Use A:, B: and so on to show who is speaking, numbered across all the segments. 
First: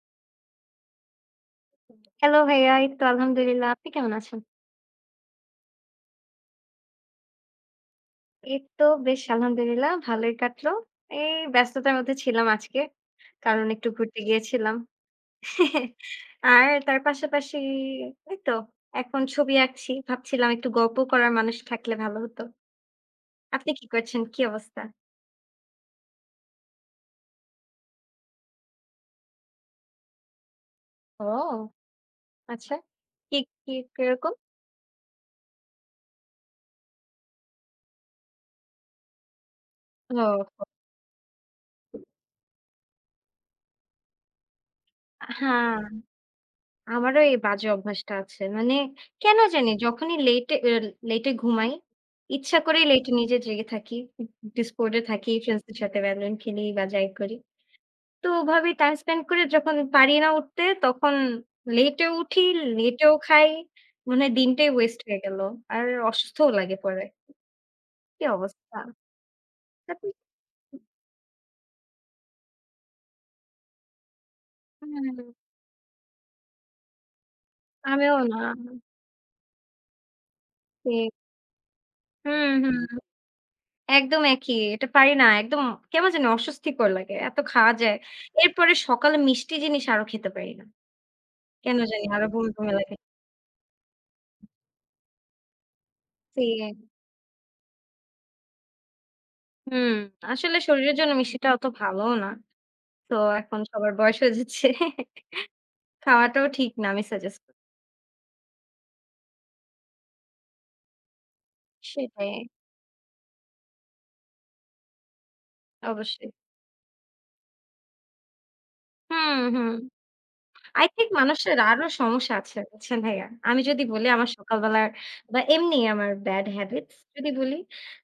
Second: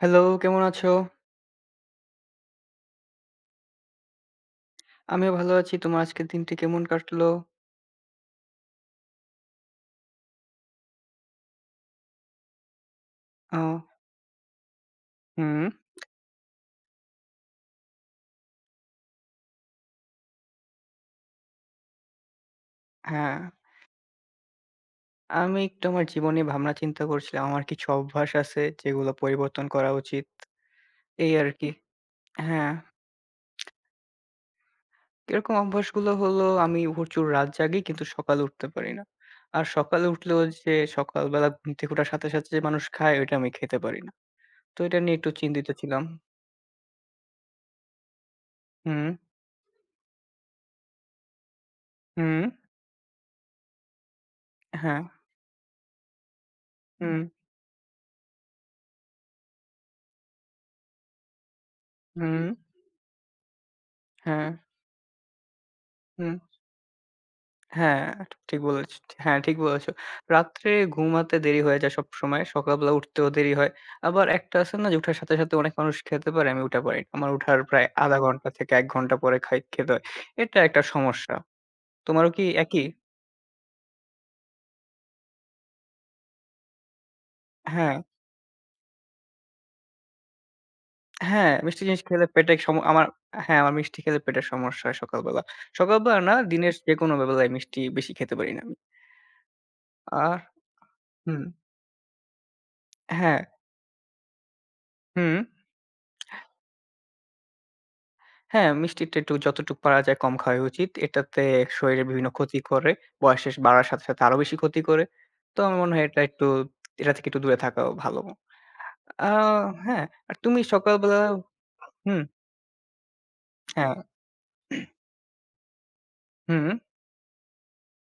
A: Hello, কেমন আছো?
B: Hello ভাইয়া, এই তো আলহামদুলিল্লাহ। আপনি কেমন আছেন?
A: আমিও ভালো আছি। তোমার আজকের দিনটি কেমন কাটলো?
B: এই তো বেশ আলহামদুলিল্লাহ ভালোই কাটলো। এই ব্যস্ততার মধ্যে ছিলাম আজকে।
A: আ
B: কারণ একটু ঘুরতে গিয়েছিলাম।
A: হুম।
B: আর তার পাশাপাশি এই তো এখন ছবি আঁকছি। ভাবছিলাম একটু গল্প করার মানুষ থাকলে ভালো হতো।
A: হ্যাঁ।
B: আপনি কি করছেন? কি অবস্থা?
A: আমি একটু আমার জীবনে ভাবনা চিন্তা করছিলাম। আমার কিছু অভ্যাস আছে যেগুলো পরিবর্তন করা উচিত। এই আরকি।
B: ও
A: হ্যাঁ,
B: আচ্ছা। কি কি কিরকম?
A: এরকম অভ্যাসগুলো হলো আমি প্রচুর রাত জাগি কিন্তু সকালে উঠতে পারি না। আর সকালে উঠলেও
B: ওহো!
A: যে সকালবেলা ঘুম থেকে ওঠার সাথে, সাথে যে মানুষ খায় ওইটা আমি খেতে পারি না। তো এটা নিয়ে একটু চিন্তিত
B: হ্যাঁ।
A: ছিলাম।
B: আমারও এই বাজে অভ্যাসটা আছে। মানে
A: হুম,
B: কেন জানি যখনই লেটে ঘুমাই,
A: হুম,
B: ইচ্ছা করেই লেটে নিজে জেগে থাকি। ডিসকর্ড
A: হ্যাঁ,
B: এ থাকি, ফ্রেন্ডসদের সাথে Valorant খেলি বা যাই
A: হুম,
B: করি। তো ওভাবেই টাইম স্পেন্ড করে যখন পারি না উঠতে তখন লেটেও উঠি,
A: হুম,
B: লেটেও খাই। মনে হয়
A: হ্যাঁ,
B: দিনটাই ওয়েস্ট হয়ে গেল। আর
A: হুম।
B: অসুস্থও লাগে পরে।
A: হ্যাঁ,
B: কি
A: ঠিক
B: অবস্থা?
A: বলেছ হ্যাঁ, ঠিক বলেছ।
B: তারপর-
A: রাত্রে ঘুমাতে দেরি হয়ে যায় সবসময়। সকালবেলা উঠতেও দেরি হয়। আবার একটা আছে না যে উঠার
B: হুম,
A: সাথে, সাথে অনেক মানুষ খেতে পারে, আমি উঠা পারি না। আমার উঠার প্রায়
B: আমিও
A: ০.৫
B: না।
A: ঘন্টা থেকে ১ ঘন্টা পরে খাই খেতে হয়। এটা একটা
B: সে
A: সমস্যা। তোমারও কি
B: হুম, হুম।
A: একই?
B: একদম একই। এটা পারি না। একদম কেমন জানি অস্বস্তিকর লাগে। এত খাওয়া
A: হ্যাঁ,
B: যায়। এরপরে সকালে মিষ্টি জিনিস আরো খেতে পারি না।
A: হ্যাঁ,
B: কেন
A: মিষ্টি জিনিস
B: জানি
A: খেলে
B: আরো বমি,
A: পেটে
B: বমি
A: সম
B: লাগে।
A: আমার। হ্যাঁ, আমার মিষ্টি খেলে পেটের সমস্যা হয় সকালবেলা। সকালবেলা না, দিনের
B: সেম।
A: যেকোনো বেলায় মিষ্টি বেশি খেতে পারি না আমি।
B: হুম,
A: আর
B: আসলে শরীরের জন্য
A: হুম,
B: মিষ্টিটা অত ভালোও না। তো
A: হ্যাঁ,
B: এখন সবার বয়স হয়ে যাচ্ছে।
A: হুম।
B: খাওয়াটাও ঠিক না আমি সাজেস্ট করি।
A: হ্যাঁ, মিষ্টিটা একটু যতটুকু পারা যায় কম খাওয়াই উচিত। এটাতে শরীরে বিভিন্ন
B: সেটাই,
A: ক্ষতি করে। বয়স শেষ বাড়ার সাথে, সাথে আরো বেশি ক্ষতি করে। তো আমার মনে হয় এটা
B: অবশ্যই।
A: একটু এটা থেকে একটু দূরে থাকা ভালো। আ
B: হুম, হুম।
A: হ্যাঁ, আর তুমি
B: I think
A: সকালবেলা
B: মানুষের আরো
A: হুম,
B: সমস্যা আছে বুঝছেন ভাইয়া? আমি যদি
A: হ্যাঁ,
B: বলি আমার সকালবেলার বা এমনি আমার ব্যাড
A: হুম,
B: হ্যাবিটস যদি বলি,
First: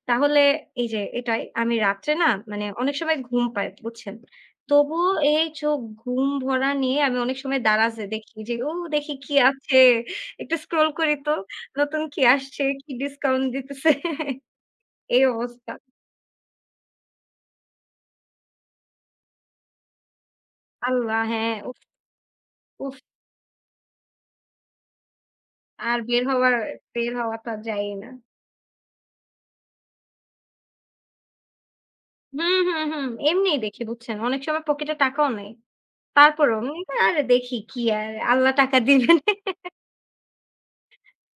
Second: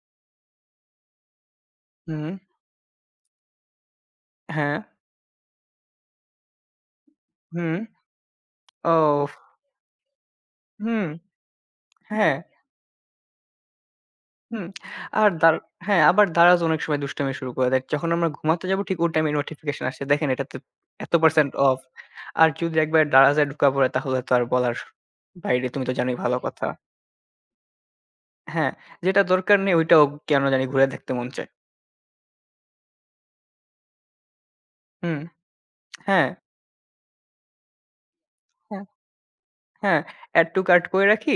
B: তাহলে এই যে এটাই আমি রাত্রে
A: হুম,
B: না মানে অনেক সময় ঘুম পাই বুঝছেন?
A: হ্যাঁ,
B: তবুও এই চোখ ঘুম ভরা নিয়ে আমি অনেক সময়
A: হুম,
B: Daraz এ দেখি যে, ও দেখি
A: ওহ!
B: কি আছে? একটু স্ক্রল
A: হুম,
B: করি তো নতুন কি
A: হ্যাঁ।
B: আসছে? কি ডিসকাউন্ট দিতেছে?
A: হুম,
B: এই
A: আর দার
B: অবস্থা।
A: হ্যাঁ, আবার দারাজ অনেক সময় দুষ্টামি শুরু করে দেয়। যখন আমরা ঘুমাতে যাবো ঠিক ওই টাইমে নোটিফিকেশন আসছে। দেখেন এটাতে
B: আল্লাহ!
A: এত%
B: হ্যাঁ,
A: অফ।
B: উফ,
A: আর যদি
B: উফ
A: একবার দারাজে ঢুকা পড়ে তাহলে তো আর বলার বাইরে, তুমি তো
B: আর
A: জানোই
B: বের
A: ভালো
B: হওয়ার
A: কথা।
B: বের হওয়া তো আর যায়ই না।
A: হ্যাঁ, যেটা দরকার নেই ওইটাও কেন জানি ঘুরে দেখতে মন চায়।
B: হুম, হুম, হুম। এমনিই দেখি বুঝছেন? অনেক সময় পকেটে
A: হুম,
B: টাকাও নাই।
A: হ্যাঁ,
B: তারপরেও মনে হয় আরে দেখি কি আর আল্লাহ টাকা
A: হ্যাঁ,
B: দিবেন।
A: হ্যাঁ, add to cart করে রাখি।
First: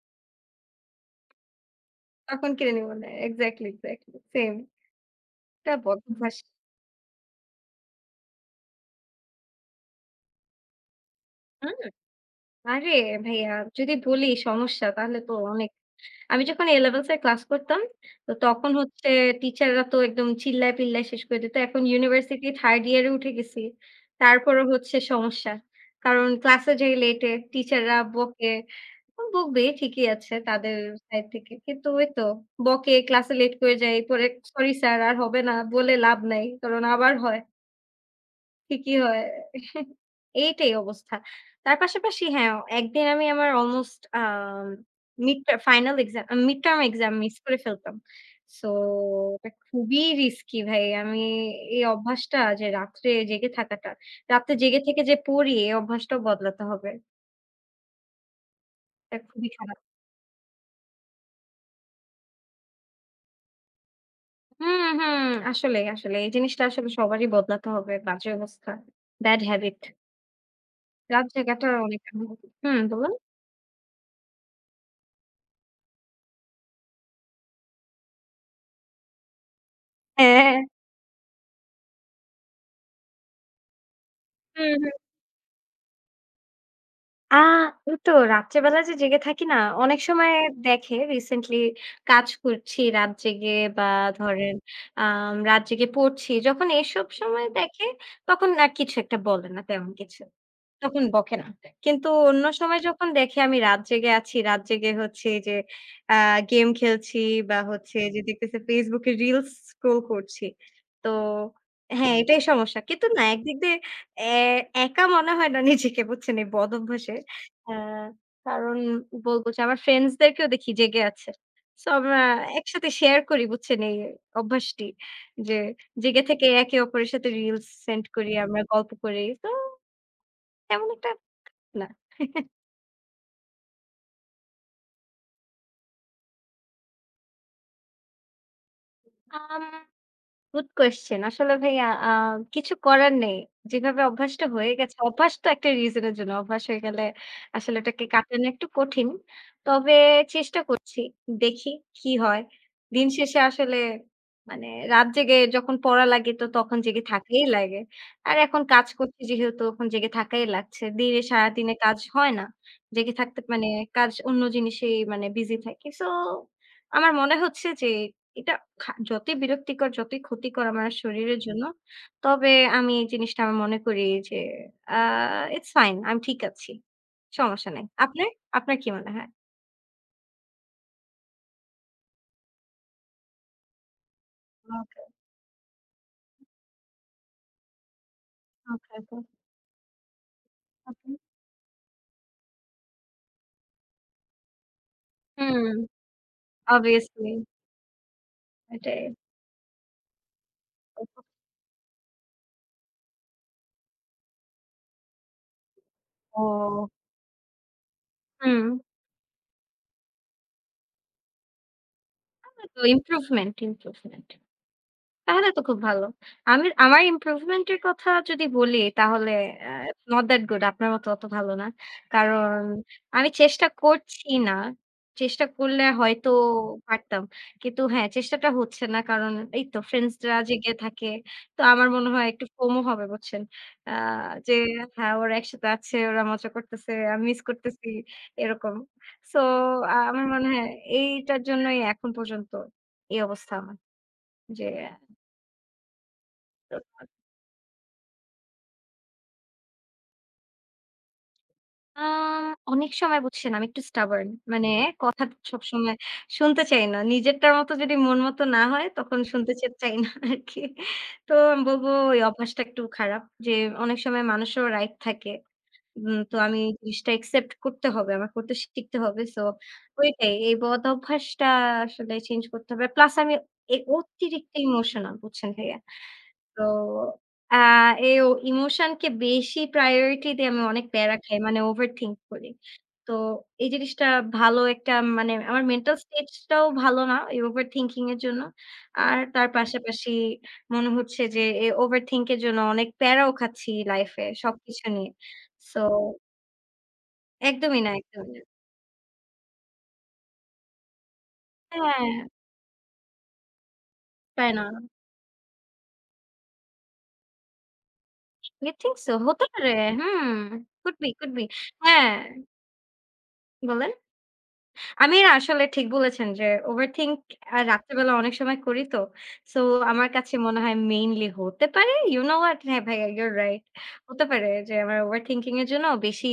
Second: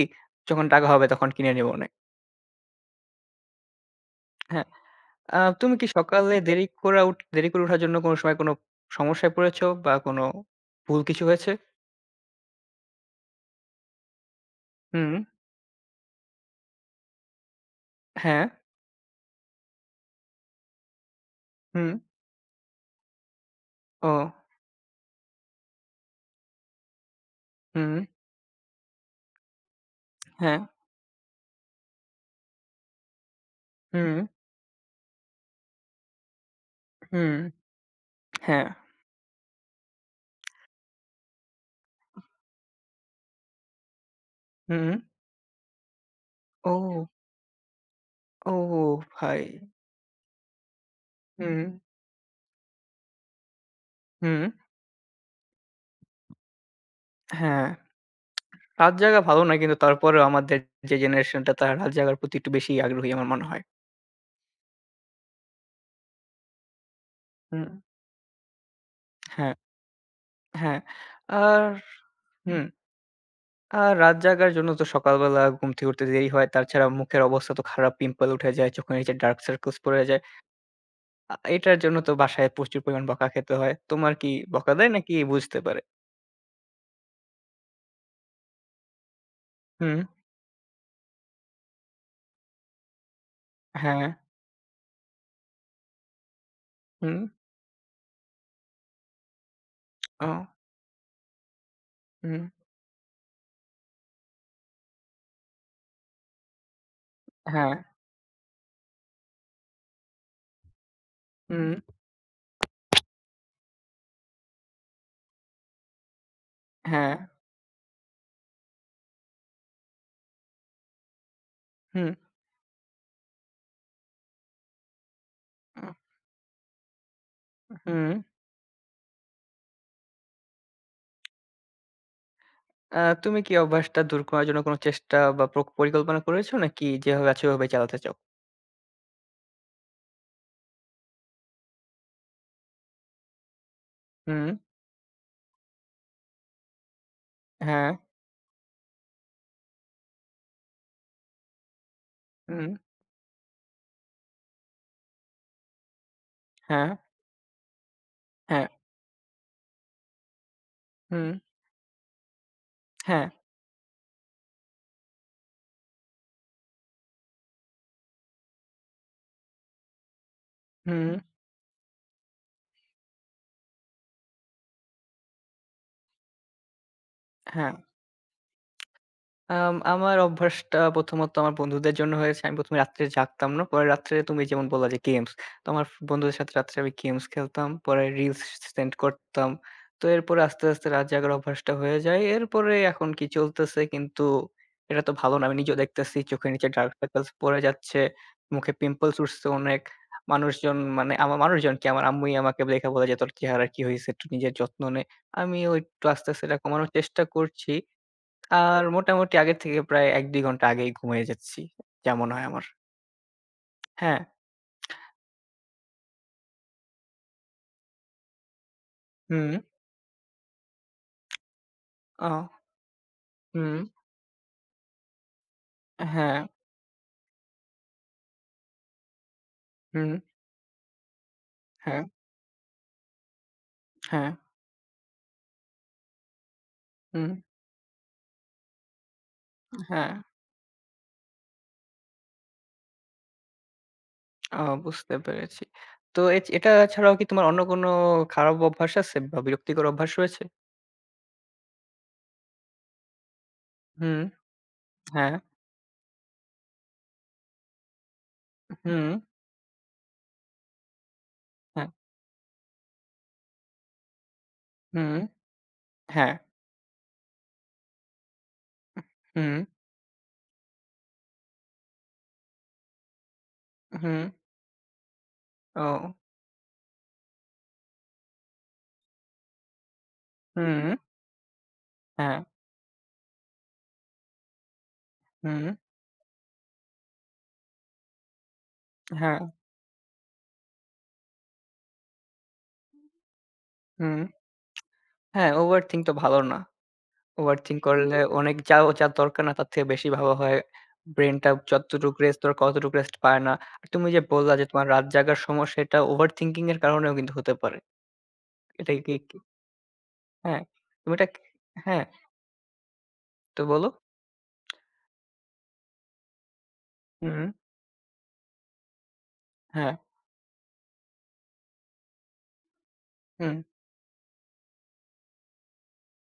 A: যখন টাকা হবে তখন কিনে নিবনে।
B: তখন কিনে নিব না। Exactly, exactly same.
A: হ্যাঁ,
B: এটা
A: তুমি কি সকালে
B: বদভ্যাস।
A: দেরি করে ওঠার জন্য কোনো সময় কোনো সমস্যায় পড়েছো বা কোনো ভুল কিছু হয়েছে?
B: হুম। আরে ভাইয়া যদি বলি সমস্যা
A: হুম,
B: তাহলে তো অনেক আমি যখন A levels এর ক্লাস করতাম, তো
A: হ্যাঁ,
B: তখন হচ্ছে টিচাররা তো একদম চিল্লায় পিল্লায় শেষ করে দিত। এখন
A: হুম।
B: ইউনিভার্সিটি 3rd ইয়ারে উঠে গেছি।
A: ও
B: তারপরেও হচ্ছে সমস্যা। কারণ ক্লাসে যাই লেটে,
A: হুম,
B: টিচাররা বকে। বকবে ঠিকই আছে
A: হ্যাঁ,
B: তাদের সাইড থেকে। কিন্তু ওই তো বকে, ক্লাসে লেট করে যাই।
A: হুম,
B: পরে সরি স্যার আর হবে না বলে লাভ নাই। কারণ আবার
A: হুম,
B: হয়।
A: হ্যাঁ,
B: ঠিকই হয়। এইটাই অবস্থা। তার পাশাপাশি হ্যাঁ, একদিন আমি আমার অলমোস্ট
A: হুম,
B: মিড টার্ম
A: ও,
B: এক্সাম মিস করে ফেলতাম।
A: ও
B: সো
A: ভাই!
B: এটা খুবই রিস্কি ভাই। আমি
A: হুম,
B: এই অভ্যাসটা যে রাত্রে জেগে থাকাটা,
A: হুম,
B: রাত্রে জেগে থেকে যে পড়ি এই অভ্যাসটাও বদলাতে হবে।
A: হ্যাঁ। রাত জাগা
B: এটা
A: ভালো
B: খুবই
A: না কিন্তু
B: খারাপ।
A: তারপরেও আমাদের যে জেনারেশনটা তারা রাত জাগার প্রতি একটু বেশি আগ্রহী আমার মনে হয়।
B: হুম, হুম। আসলেই, আসলে এই জিনিসটা আসলে সবারই
A: হুম,
B: বদলাতে হবে। বাজে অবস্থা। ব্যাড
A: হ্যাঁ,
B: হ্যাবিট।
A: হ্যাঁ।
B: রাত
A: আর
B: জায়গাটা অনেক
A: হুম,
B: হুম, বলুন?
A: আর রাত জাগার জন্য তো সকালবেলা ঘুম থেকে উঠতে দেরি হয়। তাছাড়া মুখের অবস্থা তো খারাপ, পিম্পল উঠে যায়, চোখের নিচে ডার্ক সার্কেলস পড়ে যায়।
B: হ্যাঁ,
A: এটার জন্য তো বাসায় প্রচুর পরিমাণ বকা খেতে হয়। তোমার কি বকা
B: হুম,
A: দেয়
B: হুম।
A: নাকি বুঝতে পারে?
B: আ ওইতো রাত্রে বেলা যে জেগে থাকি না,
A: হুম,
B: অনেক সময় দেখে রিসেন্টলি কাজ করছি রাত জেগে বা
A: হ্যাঁ,
B: ধরেন আম রাত জেগে পড়ছি। যখন এসব
A: হুম,
B: সময় দেখে তখন আর কিছু একটা বলে না তেমন কিছু।
A: ও।
B: তখন বকে না। কিন্তু
A: হুম,
B: অন্য সময় যখন দেখি আমি রাত জেগে আছি, রাত জেগে হচ্ছে যে আ গেম খেলছি বা
A: হ্যাঁ,
B: হচ্ছে যে দেখতেছি Facebook এ রিলস স্ক্রল করছি। তো
A: হুম,
B: হ্যাঁ, এটাই সমস্যা। কিন্তু না একদিক দিয়ে এ একা মনে হয় না নিজেকে বুঝছেন এই বদ
A: হ্যাঁ,
B: অভ্যাসে। আ কারণ বলব যে আমার ফ্রেন্ডস দেরকেও দেখি জেগে আছে। সো
A: হুম,
B: আমরা একসাথে শেয়ার করি বুঝছেন এই অভ্যাসটি। যে
A: উহ
B: জেগে থেকে একে অপরের সাথে রিলস সেন্ড
A: হুম।
B: করি, আমরা গল্প করি। তো তেমন একটা না।
A: আ তুমি কি অভ্যাসটা দূর করার জন্য কোনো চেষ্টা বা পরিকল্পনা করেছো নাকি যেভাবে আছে ওভাবে চালাতে চাও?
B: Um good question. আসলে ভাইয়া কিছু করার নেই। যেভাবে অভ্যাসটা
A: হুম,
B: হয়ে গেছে, অভ্যাস তো একটা রিজন এর জন্য। অভ্যাস হয়ে গেলে আসলে
A: হ্যাঁ,
B: ওটাকে কাটানো একটু কঠিন। তবে চেষ্টা করছি। দেখি কি হয়।
A: হুম,
B: দিন শেষে আসলে মানে রাত জেগে যখন পড়া লাগে তো তখন
A: হ্যাঁ,
B: জেগে থাকাই লাগে। আর এখন
A: হ্যাঁ,
B: কাজ করছি যেহেতু এখন জেগে থাকাই লাগছে। দিনে
A: হুম,
B: সারাদিনে কাজ হয় না। জেগে
A: হ্যাঁ,
B: থাকতে মানে কাজ অন্য জিনিসেই মানে বিজি থাকি। সো আমার মনে হচ্ছে যে এটা যতই বিরক্তিকর, যতই ক্ষতিকর আমার
A: হুম,
B: শরীরের জন্য, তবে আমি এই জিনিসটা আমি মনে করি যে আ ইটস ফাইন, আমি ঠিক আছি। সমস্যা
A: হ্যাঁ।
B: নাই। আপনার? আপনার কি মনে হয়?
A: আমার অভ্যাসটা প্রথমত আমার বন্ধুদের জন্য হয়েছে। আমি ১ম এ রাত্রে জাগতাম না। পরে রাত্রে তুমি যেমন বললা যে
B: ওকে,
A: গেমস। তো আমার বন্ধুদের সাথে রাত্রে আমি গেমস খেলতাম। পরে রিলস
B: ওকে,
A: সেন্ড
B: ওকে,
A: করতাম। তো এরপরে আস্তে, আস্তে রাত
B: ওকে।
A: জাগার অভ্যাসটা হয়ে যায়। এরপরে এখন কি চলতেছে কিন্তু এটা তো ভালো না। আমি নিজেও
B: হুম,
A: দেখতেছি চোখের নিচে ডার্ক সার্কেলস
B: obviously
A: পড়ে যাচ্ছে। মুখে
B: এটাই।
A: পিম্পলস উঠছে অনেক। মানুষজন মানে আমার মানুষজন কি আমার আম্মুই আমাকে দেখে বলে যে, "তোর চেহারার কি হইছে? একটু নিজের যত্ন নে।" আমিও একটু আস্তে, আস্তে এটা
B: ওহ!
A: কমানোর চেষ্টা করছি।
B: হুম,
A: আর মোটামুটি আগের থেকে প্রায় ১-২ ঘন্টা আগেই ঘুমিয়ে যাচ্ছি। যেমন হয় আমার।
B: তো ইমপ্রুভমেন্ট,
A: হ্যাঁ,
B: ইমপ্রুভমেন্ট। তাহলে তো খুব ভালো। আমি আমার ইমপ্রুভমেন্ট এর কথা যদি বলি তাহলে
A: হুম,
B: আ not that good আপনার মতো অত ভালো না।
A: অ,
B: কারণ আমি চেষ্টা
A: হুম,
B: করছি না। চেষ্টা করলে হয়তো
A: হ্যাঁ,
B: পারতাম। কিন্তু হ্যাঁ, চেষ্টাটা হচ্ছে না। কারণ এই তো
A: হুম,
B: ফ্রেন্ডসরা জেগে থাকে। তো আমার
A: হ্যাঁ,
B: মনে হয় একটু FOMO হবে বুঝছেন? আ
A: হ্যাঁ,
B: যে হ্যাঁ, ওরা একসাথে আছে, ওরা মজা করতেছে, আমি
A: হুম,
B: মিস করতেছি এরকম। সো
A: হ্যাঁ।
B: আমার মনে হয় এইটার জন্যই এখন পর্যন্ত এই অবস্থা আমার
A: ও
B: যে
A: বুঝতে পেরেছি। তো এ এটা ছাড়াও কি তোমার অন্য কোনো খারাপ অভ্যাস আছে বা বিরক্তিকর অভ্যাস রয়েছে?
B: আ অনেক সময় বুঝছেন আমি একটু
A: হুম,
B: stubborn মানে কথা
A: হ্যাঁ,
B: সবসময় শুনতে চাই না। নিজেরটার মতো যদি মন মতো না হয়
A: হুম,
B: তখন শুনতে চাই না আরকি। তো আমি বলব
A: হ্যাঁ,
B: এই অভ্যাসটা একটু খারাপ যে অনেক সময় মানুষেরও রাইট
A: হুম,
B: থাকে। উম
A: হ্যাঁ,
B: তো আমি এই জিনিসটা accept করতে হবে। আমার করতে শিখতে হবে। সো
A: হুম,
B: ওইটাই এই বদ অভ্যাসটা আসলে চেঞ্জ করতে হবে। প্লাস আমি
A: হুম,
B: অতিরিক্ত ইমোশনাল বুঝছেন ভাইয়া?
A: ও,
B: তো আ এই ইমোশনকে বেশি প্রায়োরিটি দিয়ে আমি অনেক
A: হুম,
B: প্যারা খাই। মানে ওভারথিংক
A: হ্যাঁ,
B: করি। তো এই জিনিসটা ভালো একটা মানে আমার
A: হুম,
B: মেন্টাল স্টেজটাও ভালো না এই ওভারথিংকিং এর জন্য। আর
A: হ্যাঁ,
B: তার পাশাপাশি মনে হচ্ছে যে এই ওভারথিংক এর জন্য অনেক প্যারাও খাচ্ছি
A: হুম,
B: লাইফে সবকিছু নিয়ে।
A: হ্যাঁ,
B: সো
A: ওভারথিংক তো ভালো না। ওভারথিংক
B: একদমই না,
A: করলে
B: একদমই না।
A: অনেক যা ও যার দরকার না তার থেকে বেশি ভাবা হয়। ব্রেইনটা
B: হ্যাঁ,
A: যতটুক রেস্ট দরকার অতটুক রেস্ট পায় না। আর তুমি যে
B: তাই
A: বললা
B: না?
A: যে তোমার রাত জাগার সমস্যা এটা ওভারথিংকিং এর কারণেও কিন্তু হতে পারে।
B: You
A: এটা
B: think so?
A: কি কি
B: হতে পারে। হুম।
A: হ্যাঁ,
B: could be,
A: তুমি এটা
B: could
A: কি-
B: be
A: হ্যাঁ,
B: হ্যাঁ,
A: তো বলো।
B: বলেন। আমি না আসলে ঠিক বলেছেন যে ওভারথিংক
A: হুম,
B: রাত্রেবেলা অনেক সময় করি তো। সো
A: হ্যাঁ,
B: আমার কাছে মনে হয় মেইনলি হতে পারে ইউ নো হোয়াট? হ্যাঁ, ভাইয়া ইউর
A: হুম,
B: রাইট। হতে পারে যে আমার ওভারথিংকিং এর জন্য বেশি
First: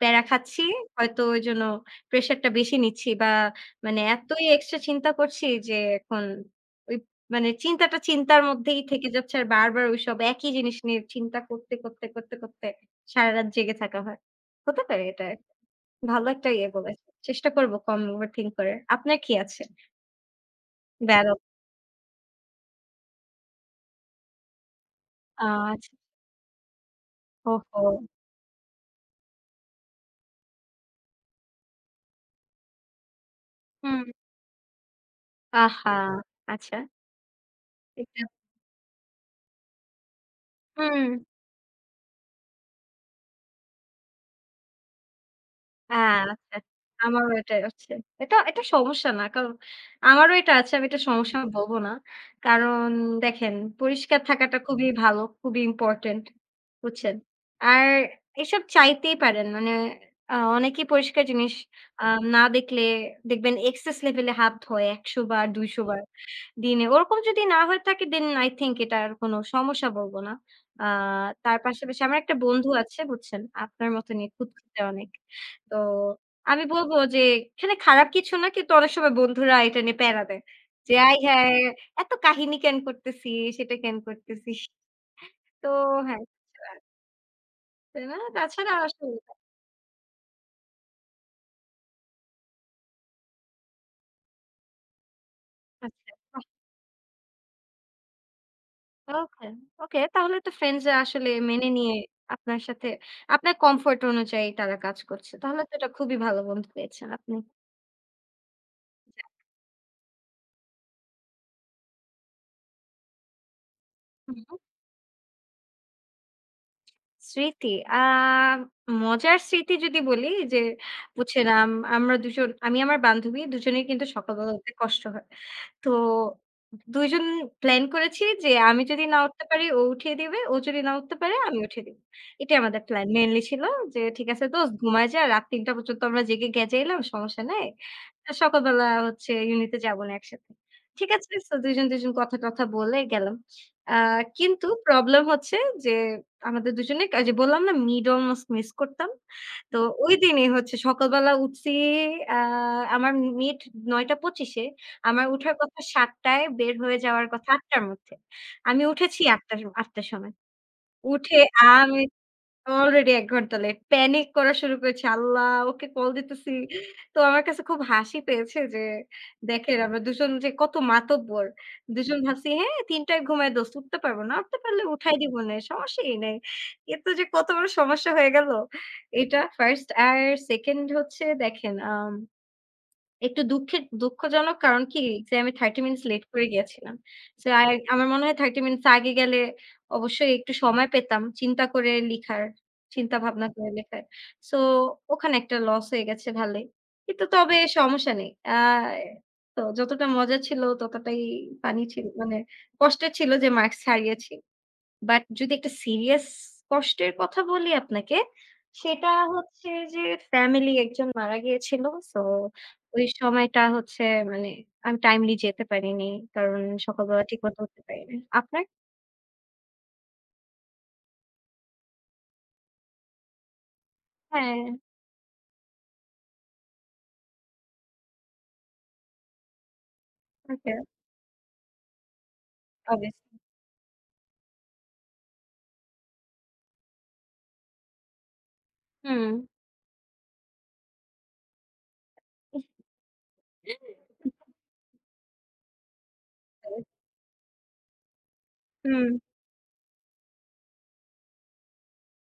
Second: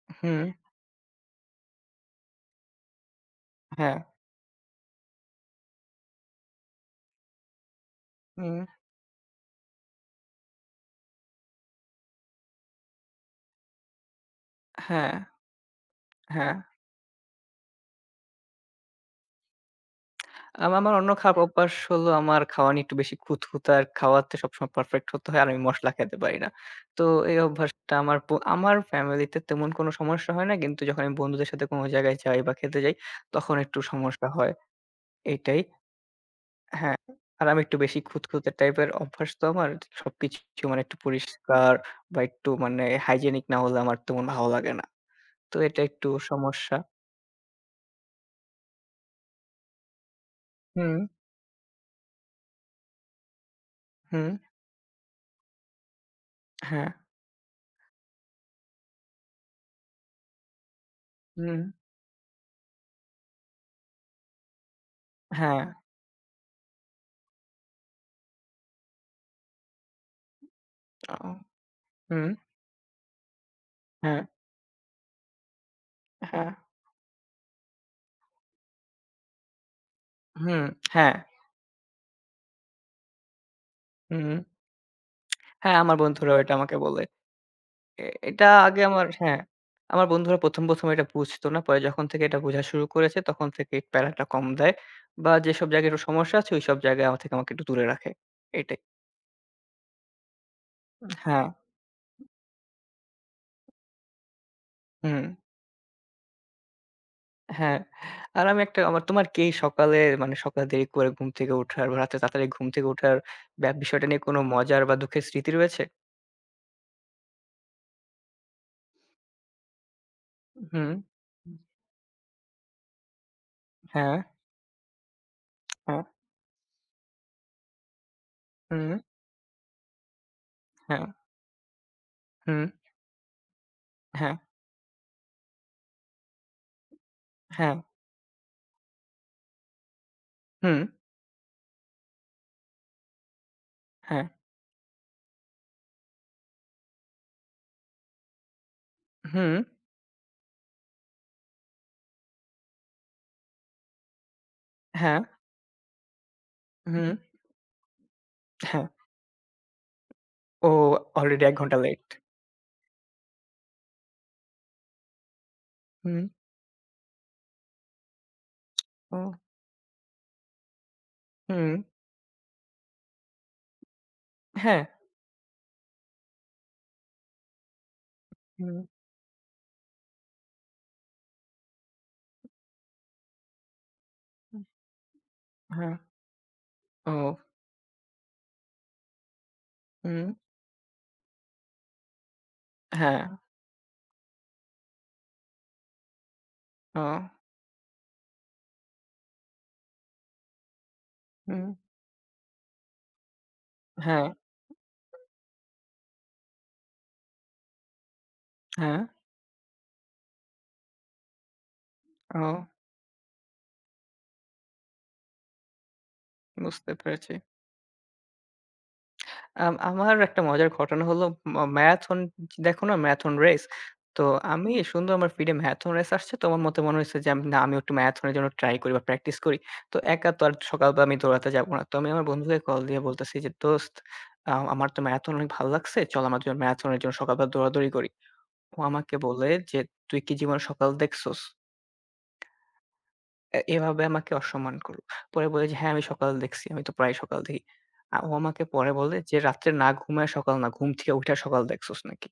B: প্যারা
A: হুম,
B: খাচ্ছি। হয়তো ওইজন্য প্রেশারটা বেশি নিচ্ছি বা
A: হ্যাঁ,
B: মানে এতই এক্সট্রা চিন্তা করছি যে এখন ওই মানে চিন্তাটা চিন্তার
A: হুম,
B: মধ্যেই থেকে যাচ্ছে আর বারবার ওইসব একই জিনিস নিয়ে চিন্তা করতে, করতে, করতে, করতে সারারাত জেগে থাকা হয়। হতে পারে
A: হ্যাঁ,
B: এটা। ভালো একটা
A: হ্যাঁ।
B: ইয়ে বলেছেন। চেষ্টা করব কম ওভারথিংক করার। আপনার কি আছে?
A: আমার অন্য খারাপ
B: ব্যালন
A: অভ্যাস হলো আমার খাওয়া নিয়ে একটু বেশি খুঁতখুঁতে, আর খাওয়াতে সবসময় পারফেক্ট হতে হয়,
B: আ
A: আর আমি মসলা
B: আচ্ছা।
A: খেতে পারি না। তো এই
B: ওহো!
A: অভ্যাসটা আমার ফ্যামিলিতে তেমন কোনো সমস্যা হয় না। কিন্তু যখন আমি বন্ধুদের সাথে কোনো জায়গায় যাই বা খেতে যাই তখন একটু
B: হুম।
A: সমস্যা হয়, এইটাই।
B: আহা! আচ্ছা।
A: হ্যাঁ, আর আমি একটু বেশি
B: এটা
A: খুঁতখুঁতে টাইপের অভ্যাস তো আমার। সবকিছু মানে একটু
B: হুম।
A: পরিষ্কার বা একটু মানে হাইজেনিক না হলে আমার তেমন ভালো লাগে না। তো এটা একটু
B: হ্যাঁ, আচ্ছা।
A: সমস্যা।
B: আমারও এটাই হচ্ছে। এটা, এটা সমস্যা না। কারণ আমারও এটা আছে। আমি
A: হুম,
B: এটা সমস্যা বলব না। কারণ দেখেন পরিষ্কার
A: হুম,
B: থাকাটা খুবই ভালো, খুবই ইম্পোর্টেন্ট।
A: হ্যাঁ,
B: বুঝছেন? আর এসব চাইতেই পারেন। মানে অনেকেই পরিষ্কার জিনিস
A: হুম,
B: আ না দেখলে দেখবেন এক্সেস লেভেলে হাত ধোয় ১০০ বার,
A: হ্যাঁ,
B: ২০০ বার দিনে। ওরকম যদি না হয়ে থাকে দেন আই থিংক এটা আর কোন সমস্যা বলব না। আ
A: ও
B: তার পাশাপাশি আমার
A: হুম,
B: একটা বন্ধু আছে বুঝছেন? আপনার
A: হ্যাঁ,
B: মতনই খুঁতখুঁতে অনেক। তো
A: হ্যাঁ।
B: আমি বলব যে এখানে খারাপ কিছু না কিন্তু অনেক সময় বন্ধুরা এটা নিয়ে প্যারা দেয়।
A: হুম,
B: যে
A: হ্যাঁ,
B: আয় হায়! এত কাহিনী কেন করতেছিস, সেটা কেন
A: হুম,
B: করতেছিস? তো
A: হ্যাঁ, আমার
B: হ্যাঁ,
A: বন্ধুরাও এটা আমাকে বলে। এ
B: তাই না,
A: এটা
B: তাছাড়া
A: আগে আমার
B: আসলে
A: হ্যাঁ, আমার বন্ধুরা ১ম এটা বুঝতো না। পরে যখন থেকে এটা বোঝা শুরু করেছে তখন থেকে এই প্যারাটা কম দেয় বা যেসব জায়গায় একটু
B: আচ্ছা,
A: সমস্যা
B: বাহ!
A: আছে ওইসব জায়গায় আমার থেকে আমাকে একটু দূরে রাখে। এটাই।
B: ওকে, ওকে তাহলে তো ফ্রেন্ডসরা আসলে
A: হ্যাঁ,
B: মেনে নিয়ে আপনার সাথে আপনার কমফোর্ট অনুযায়ী তারা কাজ
A: হুম,
B: করছে। তাহলে তো এটা খুবই ভালো বন্ধু পেয়েছেন আপনি।
A: হ্যাঁ। আর আমি একটা আমার তোমার
B: যাক,
A: কি এই সকালে মানে সকালে দেরি করে ঘুম থেকে ওঠার বা রাতে তাড়াতাড়ি ঘুম থেকে ওঠার বিষয়টা নিয়ে কোনো
B: হুম।
A: মজার বা দুঃখের স্মৃতি রয়েছে?
B: স্মৃতি? আ মজার স্মৃতি যদি বলি যে
A: হুম।
B: বুঝছেন আমরা দুজন আমি আমার বান্ধবী দুজনেই কিন্তু
A: হ্যাঁ,
B: সকালবেলা উঠতে কষ্ট হয়। তো
A: হ্যাঁ,
B: ২ জন প্ল্যান করেছি যে আমি
A: হুম,
B: যদি না উঠতে পারি ও উঠিয়ে দিবে। ও যদি না
A: হ্যাঁ,
B: উঠতে পারে আমি উঠিয়ে দিব। এটাই
A: হুম,
B: আমাদের প্ল্যান মেইনলি ছিল যে ঠিক
A: হ্যাঁ,
B: আছে দোস্ত ঘুমায় যা। রাত ৩ঃ০০ পর্যন্ত আমরা জেগে গেজাইলাম সমস্যা নাই।
A: হুম,
B: আর সকালবেলা হচ্ছে ইউনিতে যাবো না একসাথে।
A: হুম।
B: ঠিক আছে? সো ২ জন কথা-টথা বলে গেলাম। আ
A: হ্যাঁ,
B: কিন্তু প্রবলেম হচ্ছে যে আমাদের দুজনে এই যে বললাম না মিড অলমোস্ট মিস করতাম।
A: হুম,
B: তো ওইদিনই হচ্ছে সকালবেলা উঠছি আ আমার মিড ৯:২৫ এ
A: হ্যাঁ,
B: আমার উঠার কথা ৭:০০ বের
A: হুম,
B: হয়ে
A: হুম।
B: যাওয়ার কথা ৮:০০ র মধ্যে। আমি
A: হ্যাঁ।
B: উঠেছি ৮:০০ ৮:০০ র সময়।
A: ও
B: উঠে
A: অলরেডি ১ ঘন্টা
B: আমি
A: লেট।
B: অলরেডি ১ ঘন্টা লেট। প্যানিক করা শুরু করেছি। আল্লাহ! ওকে কল
A: হুম,
B: দিতেছি। তো আমার কাছে খুব হাসি পেয়েছে যে
A: ও
B: দেখেন আমরা দুজন যে কত মাতব্বর।
A: হুম,
B: দুজন ভাবছি, "হ্যাঁ ৩ টায় ঘুমায় দোস্ত উঠতে পারব না। উঠতে
A: হ্যাঁ,
B: পারলে উঠাই দিবনে, সমস্যাই নাই।" কিন্তু যে কত বড় সমস্যা হয়ে গেল
A: হুম,
B: এটা 1st আর 2nd হচ্ছে দেখেন আম একটু দুঃখের দুঃখজনক
A: হুম,
B: কারণ কি এক্সাম এ 30
A: হ্যাঁ,
B: মিনিটস লেট করে গিয়েছিলাম।
A: ও
B: সো আমার মনে হয় 30 মিনিটস আগে গেলে
A: হুম,
B: অবশ্যই একটু সময় পেতাম চিন্তা করে লিখার, চিন্তা
A: হ্যাঁ,
B: ভাবনা করে লেখার। সো ওখানে একটা লস হয়ে গেছে ভালোই।
A: ও
B: কিন্তু তবে সমস্যা নেই। তো যতটা মজা ছিল ততটাই
A: হুম,
B: ফানি ছিল মানে কষ্টের ছিল যে মার্কস
A: হ্যাঁ,
B: হারিয়েছি। বাট যদি একটা সিরিয়াস কষ্টের কথা বলি আপনাকে,
A: হ্যাঁ,
B: সেটা হচ্ছে যে ফ্যামিলি একজন মারা গিয়েছিল। সো
A: ও
B: ওই সময়টা হচ্ছে মানে আমি টাইমলি যেতে পারিনি। কারণ
A: বুঝতে
B: সকালবেলা
A: পেরেছি।
B: ঠিকমতো উঠতে পারিনি। আপনার?
A: আমার একটা মজার ঘটনা হলো ম্যারাথন, দেখো না ম্যারাথন রেস? তো
B: হ্যাঁ,
A: আমি সুন্দর আমার ফিডে ম্যারাথন রেস আসছে তো আমার মতে মনে হয়েছে যে আমিও একটু ম্যারাথনের জন্য ট্রাই করি বা প্র্যাকটিস করি। তো একা তো আর
B: ওকে
A: সকালবেলা আমি দৌড়াতে যাব না। তো আমি আমার বন্ধুকে কল দিয়ে বলতেছি
B: অবভিয়াসলি।
A: যে, "দোস্ত, আমার তো ম্যারাথন অনেক ভালো লাগছে। চল আমার জন্য ম্যারাথনের জন্য সকালবেলা দৌড়াদৌড়ি করি।" ও আমাকে
B: হুম।
A: বলে যে, "তুই কি জীবনে সকাল দেখছোস?" এভাবে আমাকে অসম্মান করলো। পরে বলে যে, "হ্যাঁ, আমি সকাল দেখছি। আমি তো প্রায় সকাল দেখি।" ও আমাকে পরে
B: হুম।
A: বলে যে, "রাত্রে না ঘুমায়ে সকাল না, ঘুম থেকে উইঠা সকাল দেখছোস নাকি?"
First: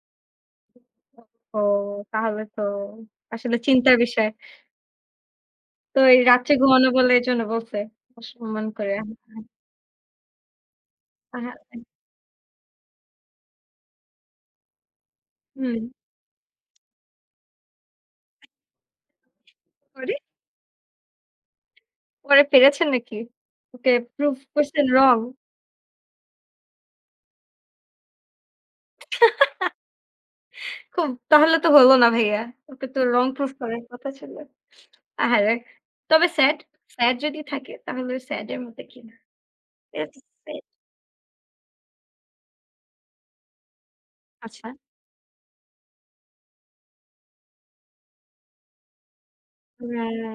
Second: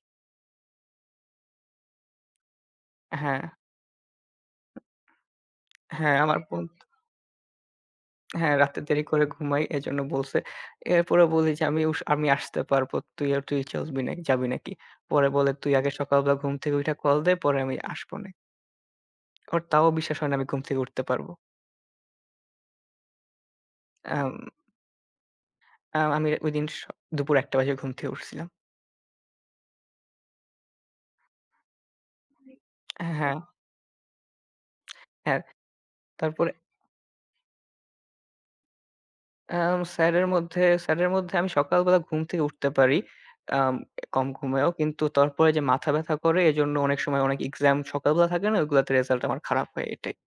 B: ও তাহলে তো
A: হ্যাঁ,
B: আসলে চিন্তার বিষয়। তো
A: হ্যাঁ,
B: এই
A: আমার
B: রাত্রে
A: বোন
B: ঘুমানো বলে এজন্য বলছে।
A: হ্যাঁ,
B: অসম্মান
A: রাতে
B: করে।
A: দেরি করে ঘুমাই এজন্য বলছে। এরপরে
B: আ
A: বলি
B: হা
A: যে, আমি আসতে পারবো। তুই চলবি না যাবি নাকি?" পরে বলে, "তুই
B: হুম।
A: আগে সকালবেলা ঘুম থেকে উইঠা কল দে, পরে আমি আসবো নে।" ওর তাও
B: পরে?
A: বিশ্বাস হয় না আমি ঘুম থেকে উঠতে পারবো।
B: পরে পেরেছেন নাকি? ওকে
A: আম
B: প্রুফ করছেন রং?
A: আ আমি ওইদিন স দুপুর ১ঃ০০ বাজে ঘুম থেকে উঠছিলাম।
B: খুব তাহলে তো হলো না ভাইয়া। ওকে তো রং
A: হ্যাঁ,
B: প্রুফ করার কথা ছিল।
A: হ্যাঁ।
B: আহারে! তবে
A: তারপরে
B: স্যাড, স্যাড যদি থাকে তাহলে ওই স্যাড এর মধ্যে কি? না? এটা স্যাড
A: স্যারের মধ্যে আমি সকালবেলা ঘুম থেকে উঠতে পারি। আম কম
B: আচ্ছা।
A: ঘুমেও। কিন্তু তারপরে যে মাথা ব্যাথা করে এজন্য অনেক সময় অনেক এক্সাম সকালবেলা থাকে না? ওগুলাতে রেজাল্ট আমার খারাপ হয়, এটাই।
B: হ্যাঁ,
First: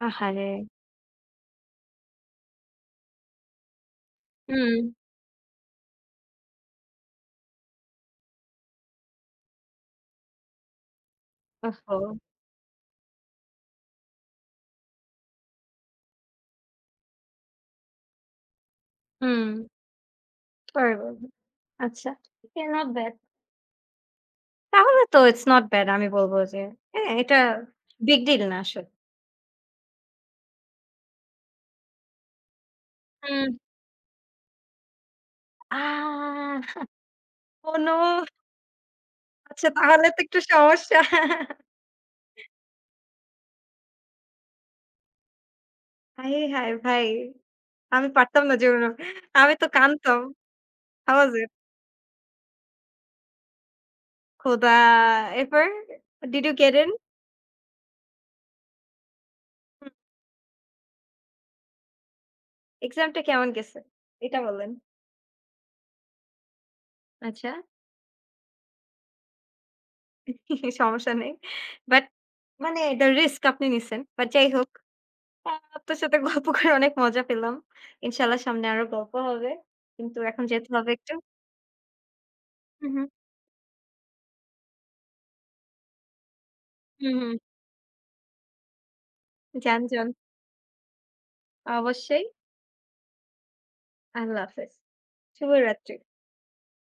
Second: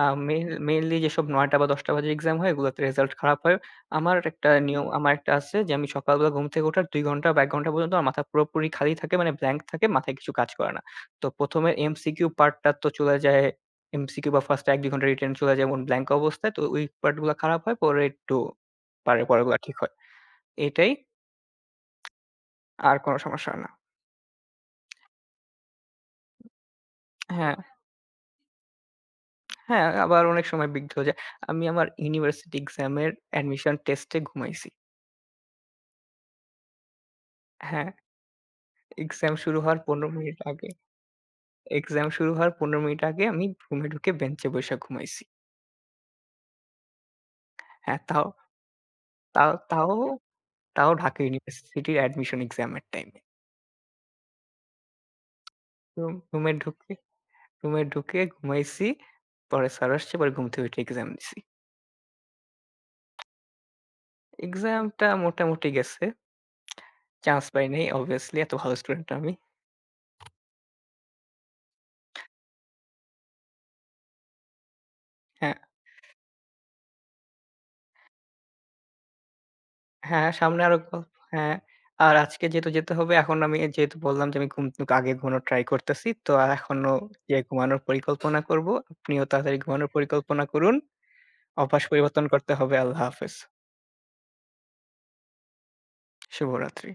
A: আ মেইন
B: আহারে!
A: মেইনলি যেসব ৯ঃ০০ বা ১০ঃ০০ বাজে এক্সাম হয়, এগুলাতে রেজাল্ট খারাপ হয়।
B: হুম,
A: আমার একটা আছে যে আমি সকালবেলা ঘুম থেকে ওঠার ২ ঘন্টা বা ১ ঘন্টা পর্যন্ত আমার মাথা পুরোপুরি খালি থাকে মানে ব্ল্যাংক থাকে, মাথায় কিছু কাজ করে না। তো ১ম এ
B: ওহো!
A: এমসিকিউ পার্টটা তো চলে যায়, এমসিকিউ বা ফার্স্ট ১-২ ঘন্টা রিটেন চলে যায় এমন ব্ল্যাংক অবস্থায়। তো ওই পার্টগুলা খারাপ হয়, পরে একটু
B: হুম,
A: পরেরগুলা ঠিক হয়। এটাই,
B: হরিবল। আচ্ছা। ইয়া নট
A: আর
B: ব্যাড।
A: কোনো সমস্যা হয় না।
B: তাহলে তো ইটস নট ব্যাড আমি বলব যে হ্যাঁ, এটা
A: হ্যাঁ,
B: বিগ ডিল না আসলে।
A: হ্যাঁ, আবার অনেক সময় বিঘ্ন যায়। আমি আমার ইউনিভার্সিটি এক্সামের
B: হুম।
A: অ্যাডমিশন টেস্টে ঘুমাইছি।
B: আ ওহ
A: হ্যাঁ।
B: নো!
A: এক্সাম শুরু
B: আচ্ছা
A: হওয়ার
B: তাহলে
A: ১৫
B: তো
A: মিনিট
B: একটু
A: আগে
B: সমস্যা।
A: এক্সাম শুরু হওয়ার ১৫ মিনিট আগে আমি রুমে ঢুকে বেঞ্চে বইসা ঘুমাইছি।
B: হায়, হায় ভাই!
A: হ্যাঁ,
B: আমি
A: তাও
B: পারতাম না জীবনেও।
A: তাও
B: আমি তো
A: তাও
B: কাঁদতাম।
A: তাও
B: হাউ
A: ঢাকা
B: ওয়াজ ইট?
A: ইউনিভার্সিটির অ্যাডমিশন এক্সামের টাইমে।
B: খোদা! এরপর?
A: রুম
B: ডিড
A: রুমে
B: ইউ গেট ইন?
A: ঢুকে রুমে ঢুকে ঘুমাইছি। পরে
B: হুম,
A: স্যার আসছে, পরে ঘুম থেকে উঠে এক্সাম দিছি।
B: এক্সামটা কেমন গেছে? এটা বলেন।
A: এক্সামটা মোটামুটি গেছে। চান্স
B: আচ্ছা,
A: পাই নাই, obviously এত ভালো স্টুডেন্ট না আমি।
B: সমস্যা নেই। বাট মানে the risk আপনি নিছেন। বাট যাই হোক, আ
A: হ্যাঁ।
B: আপনার সাথে গল্প করে অনেক মজা পেলাম। ইনশাআল্লাহ সামনে আরো গল্প হবে। কিন্তু
A: হ্যাঁ,
B: এখন
A: সামনে
B: যেতে
A: আরো
B: হবে
A: গল্প,
B: একটু।
A: হ্যাঁ। আর আজকে যেহেতু
B: হু,
A: যেতে
B: হু।
A: হবে, এখন আমি যেহেতু বললাম যে আমি ঘুম থেকে আগে ঘুমানোর ট্রাই করতেছি। তো আর এখনো
B: হু, হু।
A: যে ঘুমানোর পরিকল্পনা করব। আপনিও তাড়াতাড়ি
B: যান,
A: ঘুমানোর
B: যান।
A: পরিকল্পনা করুন। অভ্যাস পরিবর্তন
B: অবশ্যই।
A: করতে হবে। আল্লাহ হাফেজ।
B: আল্লাহ হাফেজ। শুভরাত্রি।
A: শুভরাত্রি।